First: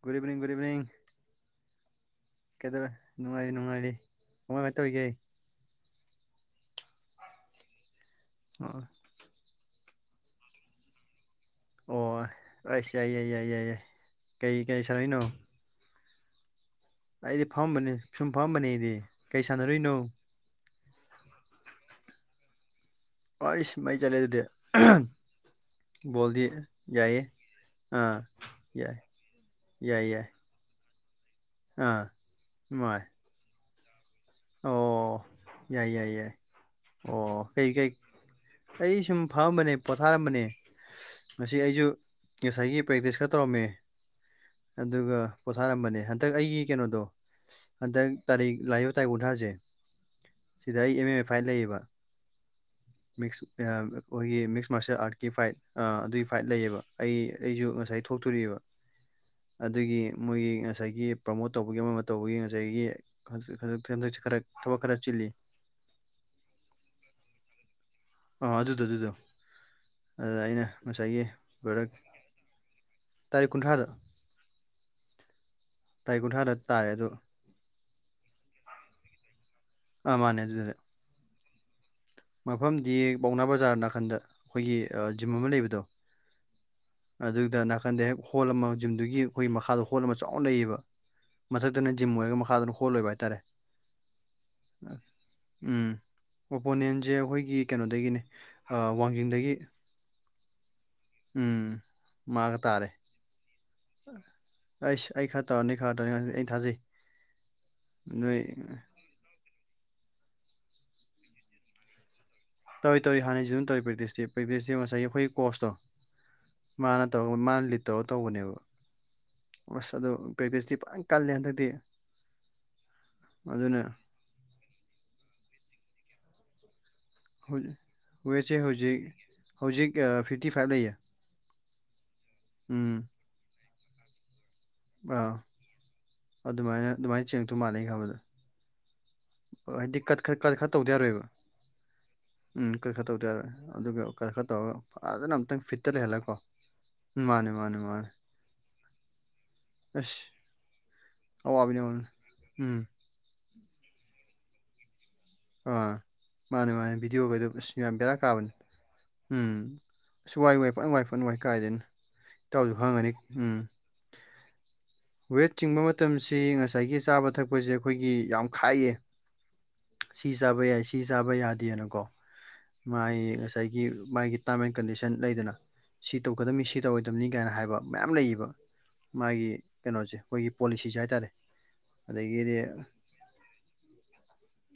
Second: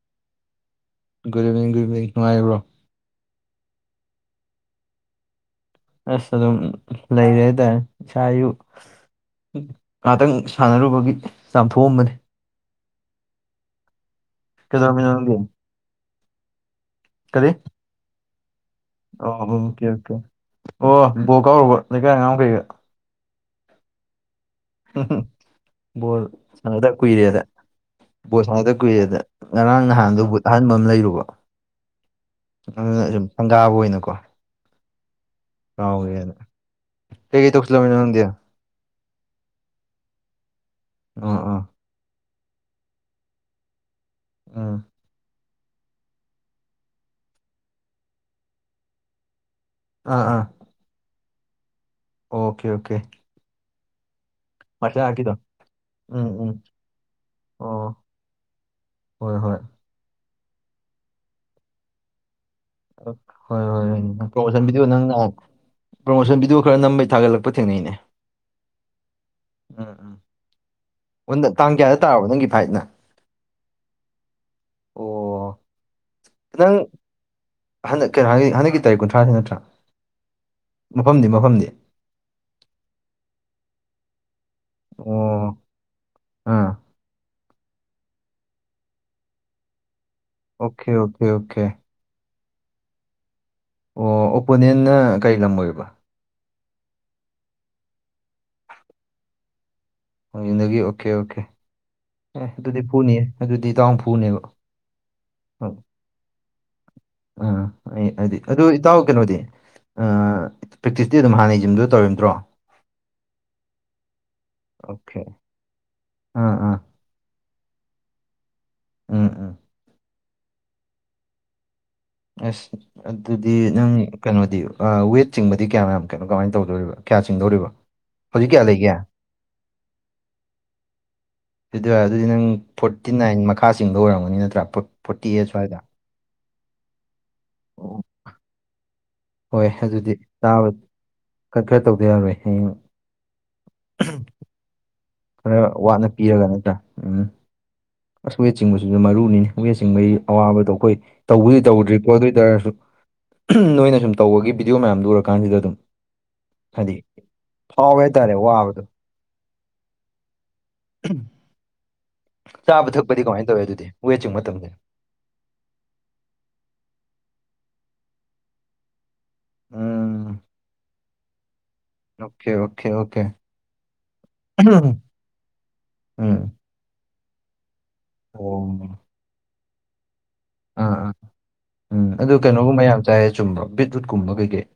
Good evening good evening ꯨꯕꯤꯅꯤ ꯒꯨꯕꯤꯅꯤꯅꯨꯡꯉ꯭ꯔꯣ ꯀꯩꯗꯧꯔꯦ ꯅꯨꯡꯉꯥꯏꯔꯤ ꯅꯨꯡꯉꯥꯏꯔꯤ ꯀꯃꯥꯏ ꯀꯃꯥꯏꯅ ꯇꯧꯔꯤꯒꯦ ꯑꯩ ꯑꯁ ꯑꯗꯨꯝ ꯂꯩꯔꯦ ꯍꯥꯏꯇꯥꯔꯦ ꯏꯁꯥꯌꯨ ꯑꯣ ꯉꯍꯥꯛꯇꯪ ꯁꯥꯟꯅꯔꯨꯕꯒꯤ ꯆꯥꯝꯊꯣꯛꯑꯝꯕꯅꯤ ꯑ ꯑꯁ ꯌꯥꯏ ꯌꯥꯏ ꯌꯥꯏ ꯌꯥꯏ ꯌꯥꯏ ꯀꯩ ꯀꯩ ꯀꯩꯗꯧꯔꯝꯃꯤꯅꯣ ꯁꯥꯔꯛꯏꯅꯣ ꯅꯪꯗꯤ ꯑꯩꯗꯤ ꯀꯔꯤ ꯐꯝꯕꯅꯤ ꯁꯨꯝ ꯐꯝꯕꯅꯦ ꯑꯩꯗꯤ ꯑꯣ ꯀꯩ ꯑꯣꯀꯦ ꯁꯥꯟꯅꯔꯨꯏꯅꯣ ꯑꯣꯀꯦ ꯑꯣ ꯕꯣ ꯀꯥꯎꯔꯨꯕ ꯂꯩꯀꯥꯏ ꯑꯉꯥꯡ ꯀꯩꯒ ꯄ ꯏꯁ ꯃꯩ ꯆꯠꯂꯦ ꯑꯗꯨꯗꯤ ꯍꯨꯝ ꯍ ꯕꯣꯜ ꯕꯣꯜꯗꯤ ꯁꯥꯟꯅꯗ ꯌꯥꯏꯌꯦ ꯀꯨꯏꯔꯦꯗ ꯑꯥ ꯕꯣꯜ ꯁꯥꯟꯅꯗ ꯌꯥꯏ ꯀꯨꯏꯔꯦꯗ ꯉꯔꯥꯡ ꯌꯥꯏ ꯅꯍꯥꯟꯗꯨ ꯌꯥꯏ ꯑꯍꯟꯕ ꯑꯃ ꯂꯩꯔꯨꯕ ꯑꯥ ꯅꯨꯡꯉꯥꯏ ꯑꯗꯨꯅ ꯁꯨꯝ ꯁꯪꯒꯥꯕ ꯑꯣꯏꯅꯀꯣ ꯑꯣ ꯌꯥꯏ ꯌꯥꯏ ꯌꯥꯏ ꯀꯥꯎꯒ꯭ꯔꯦꯅ ꯑꯣ ꯀꯩꯀꯩ ꯇꯧꯁꯤꯜꯂꯝꯃꯤꯅꯣ ꯅꯪꯗꯤ ꯑ ꯑꯩ ꯁꯨꯝ ꯐꯝꯃꯝꯕꯅꯦ ꯄꯣꯊꯥꯔꯝꯕꯅꯦ ꯑ ꯃꯁꯤ ꯑꯩꯁꯨ ꯉꯁꯥꯏꯒꯤ ꯄ꯭ꯔꯦꯛꯇꯤꯁ ꯈꯔ ꯇꯧꯔꯝꯃꯦ ꯑ ꯑꯗꯨꯒ ꯄꯣꯊꯥꯔꯝꯕꯅꯦ ꯍꯟꯗꯛ ꯑꯩꯒꯤ ꯀꯩꯅꯣꯗꯣ ꯍꯟꯗꯛ ꯇꯥꯔꯤꯛ ꯂꯥꯏꯌ ꯇꯔꯤꯛ ꯀꯨꯟ ꯊꯔꯥ ꯁꯦ ꯑꯥ ꯑꯥ ꯁꯤꯗ ꯑꯩ ꯑꯦꯝ ꯑꯦꯝ ꯑꯦ ꯐꯥꯏꯜ ꯂꯩꯌꯦꯕ ꯑꯣꯀꯦ ꯑꯣꯀꯦ ꯃꯤꯁ ꯑꯣꯏ ꯃꯤꯁ ꯃꯥꯔꯁꯦꯜ ꯃꯥꯔꯁꯌꯦꯦꯜ ꯑꯥꯔꯠꯀꯤ ꯑꯥꯔꯠꯀꯤꯗꯣ ꯐꯥꯏꯠ ꯑꯗꯨꯒꯤ ꯎꯝ ꯐꯥꯏꯠ ꯎꯝ ꯂꯩꯌꯦꯕ ꯑꯩ ꯑꯩꯁꯨ ꯑꯣ ꯉꯁꯥꯏ ꯊꯣꯛꯇꯣꯑꯕ ꯍꯣꯏ ꯍꯣꯏ ꯑꯗꯨꯒꯤ ꯃꯣꯏꯒꯤ ꯉꯁꯥꯏꯒꯤ ꯄ꯭ꯔꯃꯣꯠ ꯇꯧꯕꯒꯤ ꯑꯃ ꯑꯃ ꯇꯧꯕꯒꯤ ꯉꯁꯥꯏꯒꯤ ꯍꯣꯏ ꯍꯣꯏ ꯍꯣꯏ ꯍꯟꯗꯛꯁꯦ ꯈꯔ ꯄ꯭ꯔꯣꯃꯣꯁꯟ ꯊꯕꯛ ꯚꯤꯗꯤꯑꯣ ꯈꯔ ꯅꯪ ꯅꯍꯥꯟ ꯆꯤꯜꯂꯤ ꯄ꯭ꯔꯣꯃꯣꯁꯟ ꯚꯤꯗꯤꯌꯣ ꯈꯔ ꯅꯝꯕꯩ ꯊꯥꯒꯠꯂꯛꯄ ꯊꯦꯡꯅꯩꯅꯦ ꯑ ꯑꯗꯨꯗꯣ ꯑꯗꯨꯗꯣ ꯎꯝ ꯎꯝ ꯑꯗꯨꯗ ꯑꯩꯅ ꯉꯁꯥꯏꯒꯤ ꯎꯟꯗ ꯇꯥꯡ ꯕ꯭ꯔꯗꯔ ꯀꯌꯥꯗ ꯇꯥꯔꯕ ꯅꯪꯒꯤ ꯐꯥꯏꯠꯅ ꯇꯥꯔꯤꯛ ꯀꯨꯟꯊ꯭ꯔꯗ ꯑꯣ ꯇꯥꯥꯏ ꯀꯨꯟꯊ꯭ꯔꯥꯗ ꯇꯔꯦ ꯑꯗꯨ ꯍ ꯍꯅ ꯍꯟꯗꯀꯤ ꯇꯥꯔꯤꯛ ꯀꯨꯟꯊ꯭ꯔꯥ ꯅꯠꯇ꯭ꯔꯥ ꯑ ꯃꯥꯅꯦ ꯑꯗꯨꯗ ꯃꯐꯝꯗꯤ ꯃꯐꯝꯗꯤ ꯃꯐꯝꯗꯤ ꯄꯥꯎꯅꯥ ꯕꯖꯥꯔ ꯅꯥꯀꯟꯗ ꯑꯩꯈꯣꯏꯒꯤ ꯑꯣ ꯖꯤꯝ ꯑꯃ ꯂꯩꯕꯗꯣ ꯑꯥ ꯑꯗꯨꯗ ꯅꯥꯀꯟꯗ ꯍꯦꯛ ꯍꯣꯜ ꯑꯃ ꯖꯤꯝꯗꯨꯒꯤ ꯑꯩꯈꯣꯏ ꯃꯈꯥꯗꯣ ꯍꯣꯜ ꯑꯃ ꯆꯥꯎꯅ ꯂꯩꯌꯦꯕ ꯑꯣꯀꯦ ꯑꯣꯀꯦ ꯑꯣꯀꯦ ꯃꯊꯛꯇꯅ ꯖꯤꯝ ꯑꯣꯏꯔꯒ ꯃꯈꯥꯗꯅ ꯍꯣꯜ ꯑꯣꯏꯕ ꯍꯥꯏꯇꯥꯔꯦ ꯑꯣ ꯑꯣꯄꯣꯅꯦꯟꯅ ꯀꯔꯤ ꯂꯝ ꯑꯣꯏꯕ ꯑꯣꯄꯣꯅꯦꯟꯖꯦ ꯑꯩꯈꯣꯏꯒꯤ ꯀꯩꯅꯣꯗꯒꯤꯅꯦ ꯑ ꯋꯥꯡꯖꯤꯡꯗꯒꯤ ꯋꯥꯡꯖꯤꯡꯗꯒꯤ ꯑꯣꯀꯦ ꯑꯣꯀꯦ ꯎꯝ ꯑꯦ ꯃꯥꯒ ꯑꯗꯨꯗꯤ ꯇꯥꯔꯦ ꯐꯨꯅꯤꯌꯦ ꯑꯗꯨꯗꯤ ꯏꯇꯥꯎꯅ ꯐꯨꯅꯦꯕ ꯑꯩꯁ ꯑꯩ ꯈꯔ ꯇꯧꯔꯅꯤ ꯈꯔ ꯇꯧꯔꯅꯤ ꯑꯩ ꯊꯥꯖꯩ ꯎꯝ ꯑꯩ ꯑꯗꯤ ꯅꯣꯏ ꯑꯗꯨ ꯏꯇꯥꯎ ꯀꯩꯅꯣꯗꯤ ꯑ ꯄ꯭ꯔꯦꯛꯇꯤꯁꯇꯤ ꯑꯗꯨꯝ ꯍꯥꯟꯅꯩ ꯖꯤꯝꯗꯨꯗ ꯇꯧꯔꯤꯝꯇꯔꯣ ꯇꯧꯔꯤ ꯇꯧꯔꯤ ꯍꯟꯅꯩ ꯖꯤꯝꯗ ꯇꯧꯔꯤ ꯄ꯭ꯔꯦꯛꯇꯤꯁꯇꯤ ꯄ꯭ꯔꯦꯛꯇꯤꯁꯇꯤ ꯉꯁꯥꯏꯒꯤ ꯑꯣꯀꯦ ꯑꯈꯣꯏꯒꯤ ꯀꯣꯁꯇꯣ ꯑꯥ ꯑꯥ ꯃꯥꯅ ꯇꯧ ꯃꯥꯅ ꯂꯤꯠ ꯇꯧꯔꯒ ꯇꯧꯕꯅꯦꯕ ꯎꯝ ꯎꯝ ꯑꯁ ꯑꯗꯨ ꯄ꯭ꯔꯦꯛꯇꯤꯁꯇꯤ ꯐꯖꯅ ꯀꯜꯂꯦ ꯍꯟꯗꯛꯇꯤ ꯑꯁ ꯑꯗꯨꯗꯤ ꯑꯗꯨꯅ ꯅꯪ ꯀꯩꯅꯣꯗꯤ ꯑ ꯋꯦꯠ ꯆꯤꯡꯕꯗꯤ ꯀꯌꯥꯝ ꯌꯥꯝ ꯀꯩꯅꯣ ꯀꯃꯥꯏꯅ ꯇꯧꯗꯣꯔꯤꯕ ꯀꯌꯥ ꯆꯤꯡꯗꯧꯔꯤꯕ ꯍꯧꯖꯤꯛ ꯍꯧꯖꯤꯛ ꯀꯌꯥ ꯂꯩꯒꯦ ꯍꯧꯖꯤꯛ ꯑ ꯐꯤꯞꯇꯤꯐꯥꯏꯚ ꯂꯩꯌꯦ ꯑꯗꯣ ꯑꯗꯨꯗꯤ ꯅꯪ ꯎꯝ ꯐꯣꯔꯇꯤꯅꯥꯏꯟ ꯃꯈꯥ ꯆꯤꯡꯗꯧ ꯑꯣꯏꯔꯝꯒꯅꯤ ꯅꯠꯇ꯭ꯔꯥ ꯐꯣꯔ ꯑꯥ ꯑꯗꯨꯃꯥꯏꯅ ꯑꯗꯨꯃꯥꯏꯅ ꯆꯥꯡꯉꯛꯇꯧ ꯃꯥꯥꯜꯂꯩ ꯑꯩꯅ ꯑꯣ ꯈꯟꯕꯗ ꯍꯣꯏ ꯑ ꯍꯥꯏꯗꯤ ꯑꯗꯨꯗꯤ ꯀꯠ ꯈꯠ ꯈꯠ ꯆꯥꯕ ꯈꯔ ꯇꯧꯗ ꯌꯥꯔꯣꯏꯕ ꯈꯔ ꯈꯔ ꯇꯧꯗ ꯌꯥꯔꯣꯏ ꯎꯝ ꯍꯌꯦꯡ ꯀꯠ ꯈꯔ ꯇꯧꯗ ꯌꯥꯔꯣꯏ ꯑꯗꯨꯒ ꯀꯜ ꯈꯠ ꯇꯧꯔꯒ ꯐꯖꯅ ꯈꯔ ꯑꯝꯇꯪ ꯐꯤꯠꯇ ꯋꯥꯠꯅ ꯂꯩꯍꯜꯂꯀꯣ ꯄꯤꯔꯒ ꯅꯠꯇ꯭ꯔꯥ ꯎꯝ ꯃꯥꯅꯦ ꯃꯥꯅꯦ ꯃꯥꯅꯦ ꯑꯁ ꯋꯦꯠ ꯆꯤꯡꯕꯁꯤꯁꯨ ꯃꯔꯨꯅꯤꯅꯦ ꯋꯠ ꯆꯤꯡꯕꯒꯤ ꯑꯁ ꯑꯋꯥꯕꯗꯣ ꯑꯩꯈꯣꯏ ꯇꯧꯕꯨꯗꯤ ꯑꯋꯥꯕꯅꯦ ꯑꯋꯥꯕꯅꯦ ꯇꯧꯗ꯭ꯔꯤꯀꯣ ꯑꯗꯨ ꯑꯣꯏ ꯇꯔꯖꯨ ꯎꯝ ꯎꯝ ꯅꯣꯏꯅ ꯁꯨꯝ ꯇꯧꯕꯒꯤ ꯚꯤꯗꯤꯑꯣ ꯃꯌꯥꯝꯗꯨꯎꯔꯛ ꯀꯥꯟꯁꯤꯗ ꯑꯗꯨꯝ ꯑꯥ ꯃꯥꯅꯦ ꯃꯥꯅꯦ ꯍꯥꯏꯗꯤ ꯚꯤꯗꯤꯑꯣꯒꯩꯗꯣ ꯑꯁ ꯌꯥꯝ ꯍꯥꯎꯋꯦ ꯕꯦꯔꯥ ꯍꯥꯏꯇꯥꯔꯦ ꯀꯥꯕꯅꯦ ꯋꯥꯕꯗꯣ ꯎꯝ ꯑꯁ ꯋꯥꯏ ꯋꯥꯏ ꯐꯅꯋꯥꯏ ꯐꯅꯋꯥꯏ ꯀꯥꯏꯗꯩꯅꯣ ꯏꯇꯥꯎꯖꯨ ꯆꯥꯕ ꯈꯪꯉꯝꯒꯅꯤ ꯊꯛꯄꯗꯤ ꯀꯃꯥꯏꯅ ꯎꯝ ꯇꯧꯋꯦ ꯑꯗꯨꯗꯤ ꯋꯦꯠ ꯆꯤꯡꯕ ꯃꯇꯝꯗ ꯋꯦꯠ ꯆꯤꯡꯕ ꯃꯇꯝꯁꯤ ꯉꯁꯥꯏꯒꯤ ꯆꯥꯕ ꯊꯛꯄꯁꯦ ꯑꯩꯈꯣꯏꯒꯤ ꯌꯥꯝ ꯈꯥꯏꯌꯦ ꯎꯝ ꯁꯤ ꯆꯥꯕ ꯌꯥꯏ ꯁꯤ ꯆꯥꯕ ꯌꯥꯗꯦꯅꯀꯣ ꯑꯣꯀꯦ ꯑꯣꯀꯦ ꯑꯣꯀꯦ ꯃꯥꯒꯤ ꯉꯁꯥꯏꯒꯤ ꯃꯥꯒꯤ ꯇꯥꯔꯝ ꯑꯦꯟ ꯀꯟꯗꯤꯁꯟ ꯂꯩꯗꯅ ꯁꯤ ꯎꯝ ꯇꯧꯒꯗꯝꯅꯤ ꯁꯤꯠ ꯇꯧꯔꯣꯏꯗꯕꯅꯤ ꯀꯥꯏꯅ ꯍꯥꯏꯕ ꯃꯌꯥꯝ ꯂꯩꯌꯦꯕ ꯑꯣ ꯃꯥꯒꯤ ꯀꯩꯅꯣꯖꯦ ꯑꯩꯈꯣꯏꯒꯤ ꯑꯥ ꯄꯣꯂꯤꯁꯤꯖꯦ ꯍꯥꯏꯇꯥꯔꯦ ꯑꯗꯒꯤꯗꯤ ꯑꯗꯥꯏ ꯆꯨꯝꯕꯔ ꯕꯤꯠꯔꯨꯠꯀꯨꯝꯕ ꯀꯩꯀꯩ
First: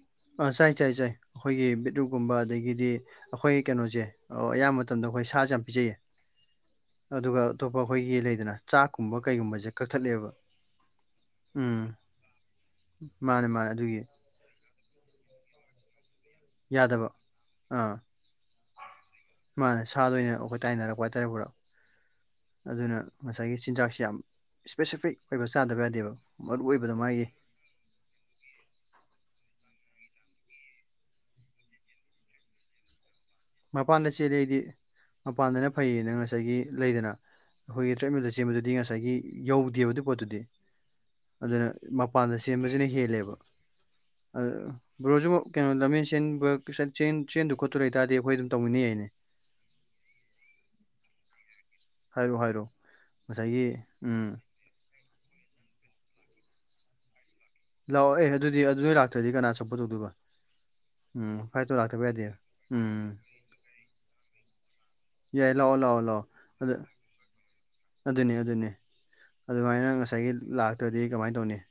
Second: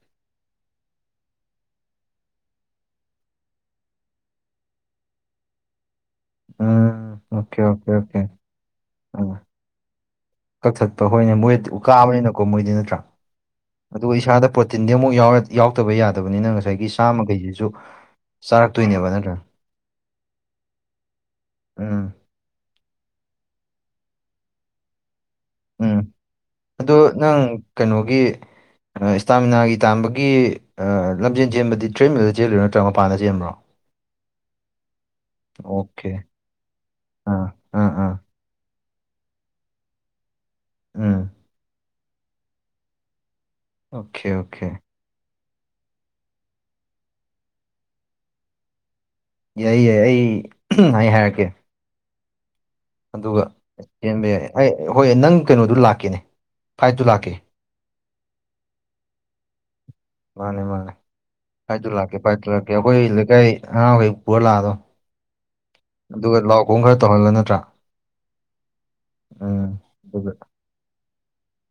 ꯑ ꯆꯥꯏ ꯆꯥꯏ ꯆꯥꯏ ꯑꯈꯣꯏꯒꯤ ꯕꯤꯠꯔꯨꯝꯒꯨꯝꯕ ꯑꯗꯒꯤꯗꯤ ꯑꯈꯣꯏ ꯀꯩꯅꯣꯖꯦ ꯑꯣ ꯑꯌꯥꯝ ꯃꯇꯝꯗ ꯑꯈꯣꯏ ꯁꯥꯖꯦ ꯌꯥꯝ ꯄꯤꯖꯩꯌꯦ ꯎꯝ ꯑꯗꯨꯒ ꯑꯣꯀꯦ ꯑꯇꯣꯞꯄ ꯑꯣꯀꯦ ꯑꯩꯈꯣꯏꯒꯤ ꯑꯣꯀꯦ ꯂꯩꯗꯅ ꯆꯥꯛꯀꯨꯝꯕ ꯎꯝ ꯀꯩꯒꯨꯝꯕꯖꯦ ꯀꯛꯊꯠꯂꯦꯕ ꯀꯛꯊꯠꯄ ꯍꯣꯏꯅꯦ ꯃꯣꯏꯗꯤ ꯎ ꯎꯝ ꯀꯥꯕꯅꯤꯅꯀꯣ ꯃꯣꯏꯗꯤ ꯅꯠꯇ꯭ꯔꯥ ꯃꯥꯅꯦ ꯃꯥꯅꯦ ꯑꯗꯨꯒꯤ ꯑꯗꯨꯒ ꯏꯁꯥꯗ ꯄ꯭ꯔꯣꯇꯤꯟꯗꯤ ꯑꯃꯨꯛ ꯌꯥꯎꯔ ꯌꯥꯎꯗꯕ ꯌꯥꯗꯕꯅꯤꯅ ꯉꯁꯥꯏꯒꯤ ꯁꯥꯃꯒꯩꯖꯤꯖꯨ ꯃꯥꯅ ꯁꯥ ꯂꯣꯏꯅ ꯑꯩꯈꯣꯏ ꯇꯥꯏꯅꯔꯛꯄ ꯍꯥꯏꯇꯥꯔꯦ ꯄꯨꯔꯥ ꯎꯝ ꯑꯗꯨꯅ ꯉꯁꯥꯏꯒꯤ ꯆꯤꯟꯖꯥꯛꯁꯤ ꯌꯥꯝ ꯏꯁꯄꯦꯁꯤꯐꯤꯛ ꯑꯣꯏꯕ ꯆꯥꯗꯕ ꯎꯝ ꯌꯥꯗꯦꯕ ꯃꯔꯨ ꯑꯗꯣ ꯑꯣꯏꯕꯗꯣ ꯃꯥꯒꯤ ꯅꯪ ꯀꯩꯅꯣꯒꯤ ꯏꯁꯇꯥꯃꯤꯅꯥꯒꯤ ꯇꯥꯟꯕꯒꯤ ꯂꯝꯖꯦꯟ ꯆꯦꯟꯕꯗꯤ ꯇ꯭ꯔꯦꯟꯃꯛꯇ ꯆꯦꯜꯂꯨꯔꯣ ꯅꯠꯇ꯭ꯔꯒ ꯃꯄꯥꯟꯗ ꯆꯦꯟꯕ꯭ꯔꯣ ꯃꯄꯥꯟꯗ ꯆꯦꯜꯂꯤꯦ ꯑꯩꯗꯤ ꯃꯄꯥꯟꯗꯅ ꯐꯩꯌꯦꯅ ꯑꯣꯀꯦ ꯉꯁꯥꯏꯒꯤ ꯂꯩꯗꯅ ꯑꯥ ꯑꯥ ꯑꯩꯈꯣꯏꯒꯤ ꯑꯥ ꯇ꯭ꯔꯦꯠꯃꯜꯗ ꯆꯦꯟꯕꯗꯨꯗꯤ ꯉꯁꯥꯏ ꯉꯁꯥꯏꯒꯤ ꯌꯧꯗꯦꯕ ꯑꯗꯨ ꯄꯣꯠꯇꯨꯗꯤ ꯎꯝ ꯑꯗꯨꯅ ꯃꯄꯥꯟꯗ ꯁꯦꯝꯕꯁꯤꯅ ꯍꯦꯜꯂꯦꯕ ꯑꯣꯀꯦ ꯑꯣꯀꯦ ꯕ꯭ꯔꯣꯁꯨ ꯀꯩꯅꯣ ꯂꯝꯃꯦꯟ ꯆꯦꯟ ꯆꯦꯟꯗꯨ ꯈꯣꯠꯇꯨ ꯂꯩꯇꯥꯗꯦꯕ ꯑꯩꯈꯣꯏ ꯑꯗꯨꯝ ꯇꯧꯃꯤꯟꯅ ꯌꯥꯏꯅꯦ ꯌꯥꯏ ꯌꯥꯏ ꯑꯩ ꯑꯩ ꯍꯥꯏꯔꯛꯀꯦ ꯍꯥꯏꯔꯣ ꯍꯥꯏꯔꯣ ꯑꯗꯨꯒ ꯉꯁꯥꯏꯒꯤ ꯎꯝ ꯆꯦꯟꯕ ꯌꯥꯏ ꯑꯩ ꯍꯣꯏ ꯅꯪ ꯀꯩꯅꯣꯗꯨ ꯂꯥꯛꯀꯦꯅꯦ ꯐꯥꯏꯠꯇꯨ ꯂꯥꯛꯀꯦ ꯂꯥꯛꯑꯣ ꯑꯦ ꯑꯗꯨꯗꯤ ꯑꯗꯨꯗ ꯂꯥꯛꯇ꯭ꯔꯗꯤ ꯀꯅꯥ ꯁꯞꯄꯣꯔꯠ ꯇꯧꯗꯣꯏꯕ ꯃꯥꯅꯦ ꯃꯥꯅꯦ ꯎꯝ ꯐꯥꯏꯠꯇꯣ ꯐꯥꯏꯠꯇꯨ ꯂꯥꯛꯇꯕ ꯂꯛꯀꯦ ꯌꯥꯗꯦ ꯐꯥꯏꯠꯇꯨ ꯂꯛꯀꯦ ꯑꯈꯣꯏ ꯎꯝ ꯂꯩꯀꯥꯏ ꯑꯉꯥꯡꯃꯈꯩ ꯄꯨꯔ ꯂꯥꯛꯑꯗꯧꯅꯤ ꯌꯥꯏ ꯂꯥꯑꯣ ꯂꯥꯑꯣ ꯑꯗꯨꯒ ꯂꯥꯛ ꯑꯍ ꯈꯔ ꯇꯧꯍꯜꯂꯣ ꯅꯠꯇ꯭ꯔꯥ ꯑꯗꯨꯅꯤ ꯑꯗꯨꯅꯤ ꯎꯝ ꯑꯗꯨꯃꯥꯏꯅ ꯉꯁꯥꯏꯒꯤ ꯂꯥꯛꯇ꯭ꯔꯗꯤ ꯀꯃꯥꯏꯅ ꯇꯧꯅꯤ